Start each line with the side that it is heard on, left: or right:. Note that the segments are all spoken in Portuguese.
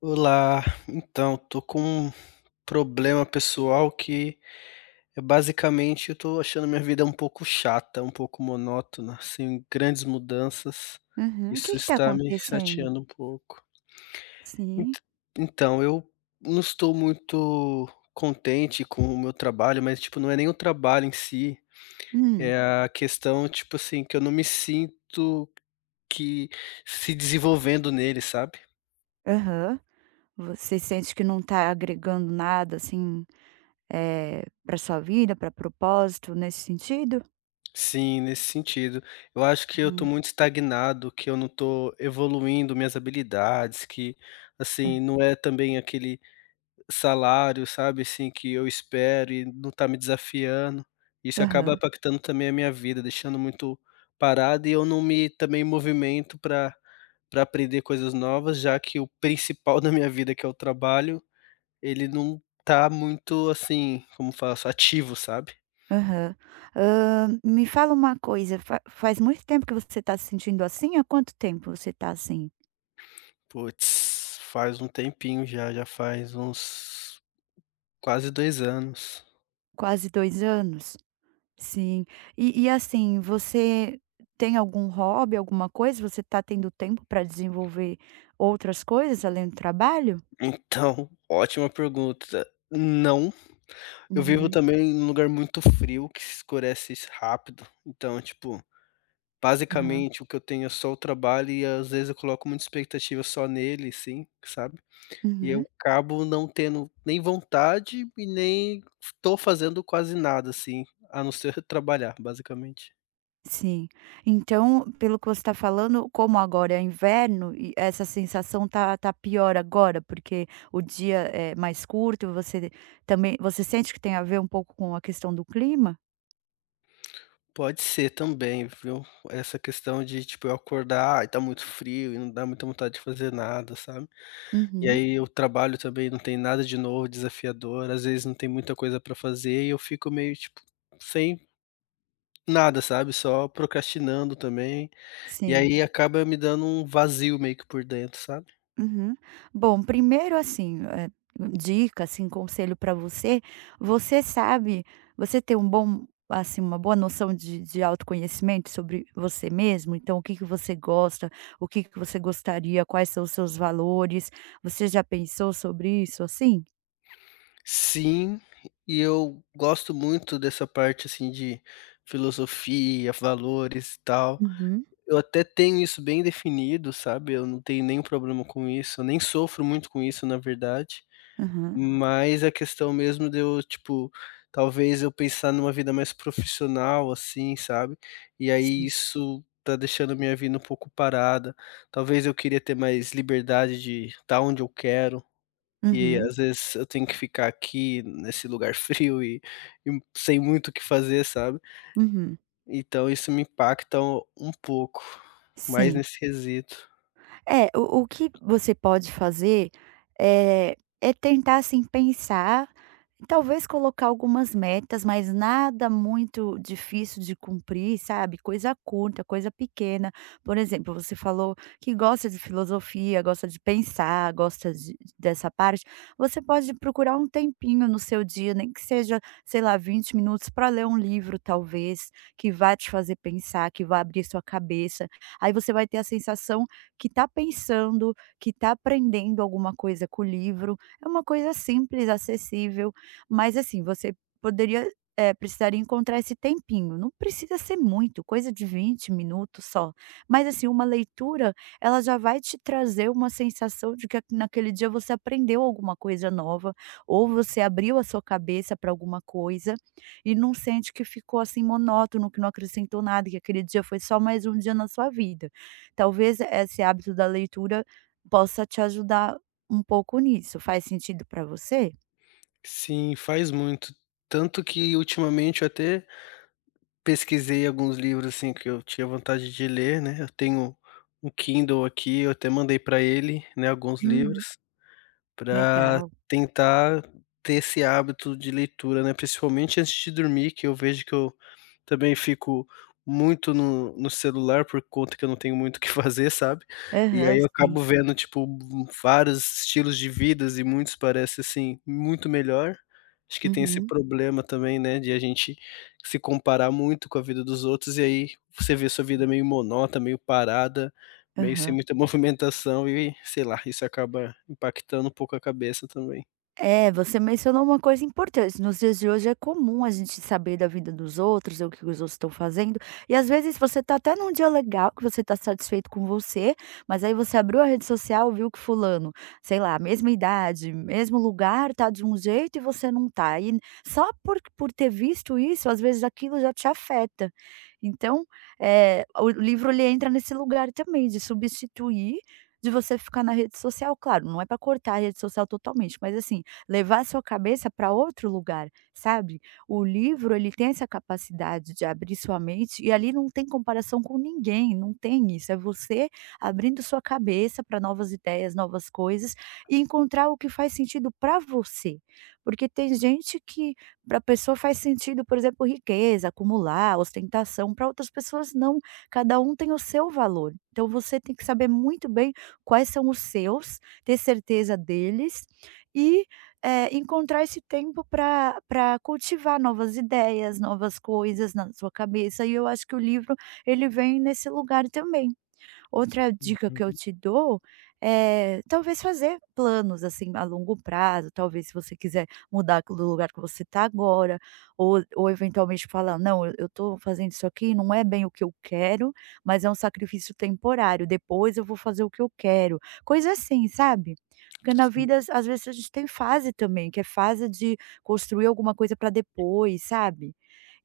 left: Olá, então, tô com um problema pessoal que é basicamente eu tô achando minha vida um pouco chata, um pouco monótona, sem grandes mudanças.
right: Aham. O
left: Isso
right: que que tá
left: está me
right: acontecendo?
left: chateando um pouco.
right: Sim.
left: Ent- Então, eu não estou muito contente com o meu trabalho, mas tipo, não é nem o trabalho em si, é
right: Hum.
left: a questão, tipo assim, que eu não me sinto que se desenvolvendo nele, sabe?
right: Aham. Você sente que não tá agregando nada, assim, pra sua vida, pra propósito, nesse sentido?
left: Sim, nesse sentido. Eu acho que eu tô
right: Hum.
left: muito estagnado, que eu não tô evoluindo minhas habilidades, que, assim, não é também aquele salário, sabe, assim, que eu espero e não tá me desafiando. Isso acaba
right: Aham,
left: impactando também a minha vida, deixando muito parado e eu não me também movimento para aprender coisas novas, já que o principal da minha vida, que é o trabalho, ele não tá muito, assim, como faço, ativo, sabe?
right: aham. Me fala uma coisa, fa faz muito tempo que você tá se sentindo assim? Há quanto tempo você tá assim?
left: Puts, faz um tempinho já, já faz uns quase 2 anos.
right: Quase 2 anos? Sim. E, assim, você tem algum hobby, alguma coisa? Você tá tendo tempo pra desenvolver outras coisas além do trabalho?
left: Então, ótima pergunta. Não, eu vivo
right: Uhum,
left: também em um lugar muito frio que se escurece rápido, então, tipo,
right: aham,
left: basicamente o que eu tenho é só o trabalho e às vezes eu coloco muita expectativa só nele, sim, sabe, e eu
right: uhum,
left: acabo não tendo nem vontade e nem f tô fazendo quase nada, assim, a não ser trabalhar, basicamente.
right: sim. Então, pelo que você está falando, como agora é inverno e essa sensação tá pior agora, porque o dia é mais curto, você também, você sente que tem a ver um pouco com a questão do clima?
left: Pode ser também, viu. Essa questão de, tipo, eu acordar e tá muito frio e não dá muita vontade de fazer nada, sabe. E
right: Uhum,
left: aí o trabalho também não tem nada de novo, desafiador, às vezes não tem muita coisa pra fazer e eu fico meio, tipo, sem nada, sabe, só procrastinando também, e
right: sim.
left: aí acaba me dando um vazio meio que por dentro, sabe.
right: Uhum. Bom, primeiro assim, dica, assim, conselho para você, você sabe você tem uma boa noção de autoconhecimento sobre você mesmo? Então, o que que você gosta, o que que você gostaria, quais são os seus valores, você já pensou sobre isso, assim?
left: Sim, e eu gosto muito dessa parte, assim, de filosofia, valores e tal.
right: Uhum.
left: Eu até tenho isso bem definido, sabe, eu não tenho nenhum problema com isso, eu nem sofro muito com isso, na verdade,
right: Aham,
left: mas a questão mesmo de eu, tipo, talvez eu pensar numa vida mais profissional, assim, sabe, e aí
right: sim.
left: isso tá deixando minha vida um pouco parada. Talvez eu queria ter mais liberdade de estar onde eu quero, e
right: Uhum,
left: às vezes eu tenho que ficar aqui nesse lugar frio e sem muito o que fazer, sabe.
right: uhum,
left: Então isso me impacta um pouco, mais
right: sim.
left: nesse quesito.
right: É, o que você pode fazer, eh, é tentar, assim, pensar, talvez colocar algumas metas, mas nada muito difícil de cumprir, sabe, coisa curta, coisa pequena. Por exemplo, você falou que gosta de filosofia, gosta de pensar, gosta de dessa parte, você pode procurar um tempinho no seu dia, nem que seja, sei lá, 20 minutos para ler um livro, talvez, que vá te fazer pensar, que vá abrir sua cabeça. Aí você vai ter a sensação que está pensando, que está aprendendo alguma coisa com o livro. É uma coisa simples, acessível, mas assim, você poderia, precisaria encontrar esse tempinho. Não precisa ser muito, coisa de 20 minutos só. Mas assim, uma leitura, ela já vai te trazer uma sensação de que naquele dia você aprendeu alguma coisa nova, ou você abriu a sua cabeça para alguma coisa e não sente que ficou assim monótono, que não acrescentou nada, que aquele dia foi só mais um dia na sua vida. Talvez esse hábito da leitura possa te ajudar um pouco nisso. Faz sentido para você?
left: Sim, faz muito. Tanto que ultimamente eu até pesquisei alguns livros, assim, que eu tinha vontade de ler, né, eu tenho um Kindle aqui, eu até mandei para ele, né, alguns
right: Uhum.
left: livros, para
right: Legal.
left: tentar ter esse hábito de leitura, né, principalmente antes de dormir que eu vejo que eu também fico muito no celular por conta que eu não tenho muito o que fazer, sabe. E aí
right: Aham,
left: eu acabo
right: sim.
left: vendo, tipo, vários estilos de vidas e muitos parece, assim, muito melhor. Acho que tem esse
right: Uhum.
left: problema também, né, de a gente se comparar muito com a vida dos outros e aí você vê sua vida meio monótona, meio parada, meio sem
right: Aham.
left: muita movimentação e, sei lá, isso acaba impactando um pouco a cabeça também.
right: É, você mencionou uma coisa importante. Nos dias de hoje é comum a gente saber da vida dos outros, o que os outros estão fazendo. E às vezes você tá até num dia legal, que você tá satisfeito com você, mas aí você abriu a rede social, viu que fulano, sei lá, mesma idade, mesmo lugar, tá de um jeito e você não tá. E só por ter visto isso, às vezes aquilo já te afeta. Então, é, o livro ele entra nesse lugar também de substituir de você ficar na rede social, claro, não é para cortar a rede social totalmente, mas assim, levar a sua cabeça para outro lugar, sabe. O livro ele tem essa capacidade de abrir sua mente e ali não tem comparação com ninguém, não tem isso, é você abrindo sua cabeça para novas ideias, novas coisas e encontrar o que faz sentido para você. Porque tem gente que para a pessoa faz sentido, por exemplo, riqueza, acumular, ostentação, para outras pessoas não, cada um tem o seu valor. Então você tem que saber muito bem quais são os seus, ter certeza deles e encontrar esse tempo para cultivar novas ideias, novas coisas na sua cabeça, e eu acho que o livro ele vem nesse lugar também. Outra dica que eu
left: Uhum.
right: te dou é talvez fazer planos, assim, a longo prazo, talvez se você quiser mudar do lugar que você está agora, ou eventualmente falar: "Não, eu estou fazendo isso aqui, não é bem o que eu quero, mas é um sacrifício temporário, depois eu vou fazer o que eu quero", coisa assim, sabe. Porque na vida
left: Sim.
right: às vezes a gente tem fase também, que é fase de construir alguma coisa para depois, sabe.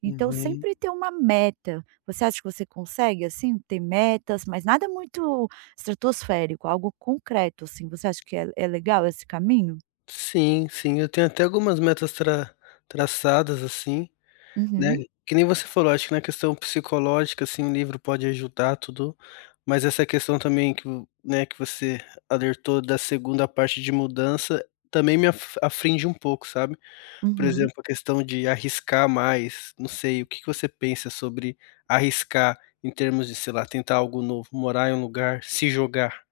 right: Então
left: Uhum.
right: sempre ter uma meta. Você acha que você consegue, assim, ter metas, mas nada muito estratosférico, algo concreto, assim, você acha que é legal esse caminho?
left: Sim, sim, eu tenho até algumas metas traçadas, assim, né,
right: Uhum,
left: que nem você falou, acho que na questão psicológica, assim, o livro pode ajudar tudo, mas essa questão também que o né, que você alertou da segunda parte de mudança, também me af afringe um pouco, sabe. Por
right: uhum.
left: exemplo, a questão de arriscar mais, não sei, o que que você pensa sobre arriscar em termos de, sei lá, tentar algo novo, morar em um lugar, se jogar?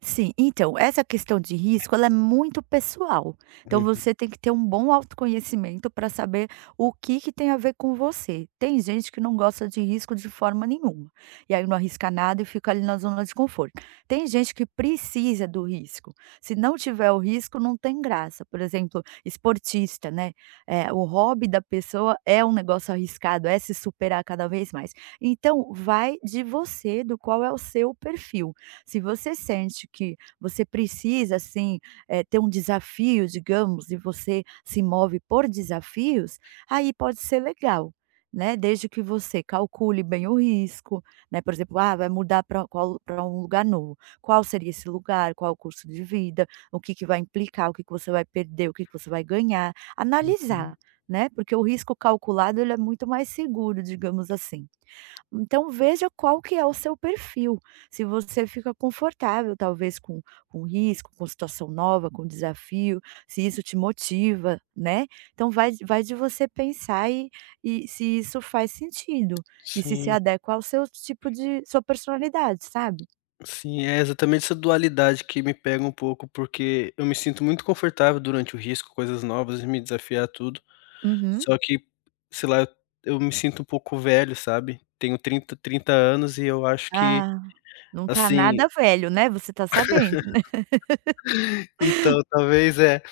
right: Sim, então, essa questão de risco, ela é muito pessoal. Então
left: Uhum,
right: você tem que ter um bom autoconhecimento para saber o que que tem a ver com você. Tem gente que não gosta de risco de forma nenhuma, e aí não arrisca nada e fica ali na zona de conforto. Tem gente que precisa do risco. Se não tiver o risco, não tem graça. Por exemplo, esportista, né, o hobby da pessoa é um negócio arriscado, é se superar cada vez mais. Então vai de você, do qual é o seu perfil. Se você sente que você precisa, assim, ter um desafio, digamos, e você se move por desafios, aí pode ser legal, né, desde que você calcule bem o risco, né, por exemplo: "Ah, vai mudar para qual pra um lugar novo. Qual seria esse lugar? Qual o curso de vida? O que que vai implicar? O que que você vai perder? O que que você vai ganhar?".
left: uhum,
right: Analisar, né, porque o risco calculado ele é muito mais seguro, digamos assim. Então veja qual que é o seu perfil, se você fica confortável talvez com risco, com situação nova, com desafio, se isso te motiva, né. Então vai de você pensar e se isso faz sentido, e se
left: sim.
right: adequa ao seu tipo de sua personalidade, sabe.
left: Sim, é exatamente essa dualidade que me pega um pouco, porque eu me sinto muito confortável durante o risco, coisas novas, e me desafiar a tudo,
right: Uhum.
left: só que, sei lá, eu me sinto um pouco velho, sabe. Tenho 30 anos e eu acho que,
right: Ah, não tá
left: assim,
right: nada velho, né, você tá sabendo, né.
left: então, talvez, é.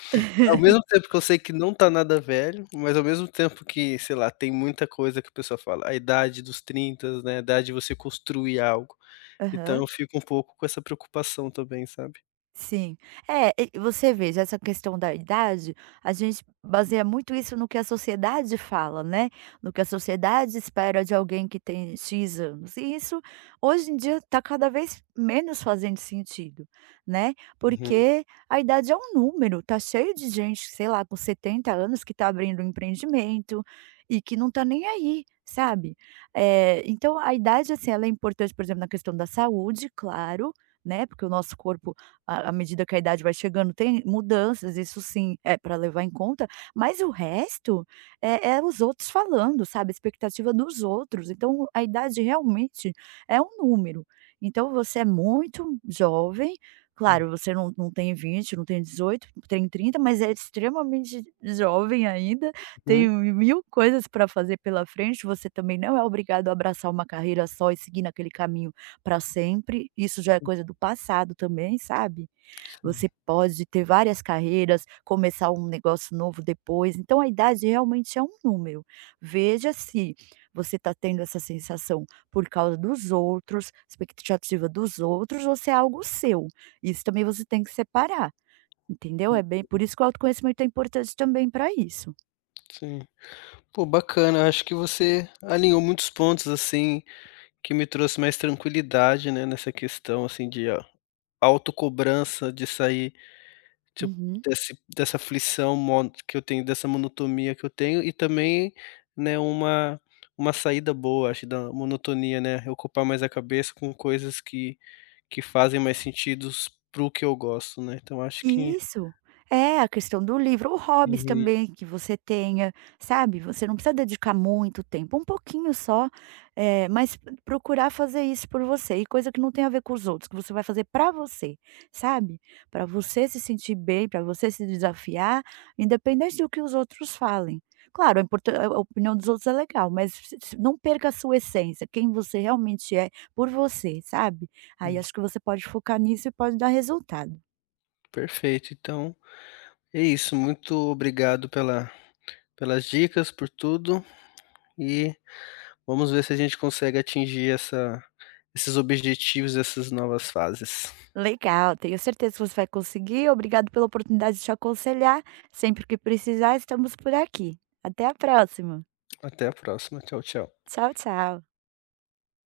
left: Ao mesmo tempo que eu sei que não tá nada velho, mas ao mesmo tempo que, sei lá, tem muita coisa que o pessoal fala, a idade dos 30, né, a idade de você construir algo. Então
right: Aham.
left: eu fico um pouco com essa preocupação também, sabe.
right: Sim. É, e você veja, essa questão da idade, a gente baseia muito isso no que a sociedade fala, né, no que a sociedade espera de alguém que tem X anos, e isso hoje em dia está cada vez menos fazendo sentido, né,
left: Uhum,
right: porque a idade é um número, tá cheio de gente, sei lá, com 70 anos que está abrindo um empreendimento e que não está nem aí, sabe. Então a idade, assim, ela é importante, por exemplo, na questão da saúde, claro, né, porque o nosso corpo à medida que a idade vai chegando, tem mudanças, isso sim, é para levar em conta, mas o resto é os outros falando, sabe, a expectativa dos outros, então a idade realmente é um número. Então você é muito jovem, claro, você não tem 20, não tem 18, tem 30, mas é extremamente jovem ainda, tem
left: uhum,
right: mil coisas para fazer pela frente, você também não é obrigado a abraçar uma carreira só e seguir naquele caminho para sempre, isso já é coisa do passado também, sabe.
left: sim,
right: Você pode ter várias carreiras, começar um negócio novo depois, então a idade realmente é um número. Veja se você está tendo essa sensação por causa dos outros, expectativa dos outros ou se é algo seu. Isso também você tem que separar, entendeu. É
left: hum,
right: bem por isso que o autoconhecimento é importante também para isso.
left: sim. Pô, bacana, acho que você alinhou muitos pontos, assim, que me trouxe mais tranquilidade, né, nessa questão, assim, de a autocobrança de sair. Tipo,
right: Uhum.
left: desse dessa aflição mon que eu tenho, dessa monotonia que eu tenho e também, né, uma saída boa, acho, da monotonia, né, eu ocupar mais a cabeça com coisas que fazem mais sentido para o que eu gosto, né, então acho que
right: Isso. É, a questão do livro ou hobbies
left: uhum,
right: também que você tenha, sabe, você não precisa dedicar muito tempo, um pouquinho só, mas procurar fazer isso por você, e coisa que não tem a ver com os outros, que você vai fazer pra você, sabe. Pra você se sentir bem, pra você se desafiar, independente do que os outros falem. Claro, é importan a opinião dos outros é legal, mas se não perca a sua essência, quem você realmente é, por você, sabe. Aí
left: hum,
right: acho que você pode focar nisso e pode dar resultado.
left: perfeito. Então, é isso, muito obrigado pelas dicas, por tudo e vamos ver se a gente consegue atingir essa esses objetivos, essas novas fases.
right: Legal, tenho certeza que você vai conseguir. Obrigado pela oportunidade de te aconselhar. Sempre que precisar, estamos por aqui. Até a próxima.
left: Até a próxima, tchau, tchau.
right: Tchau, tchau.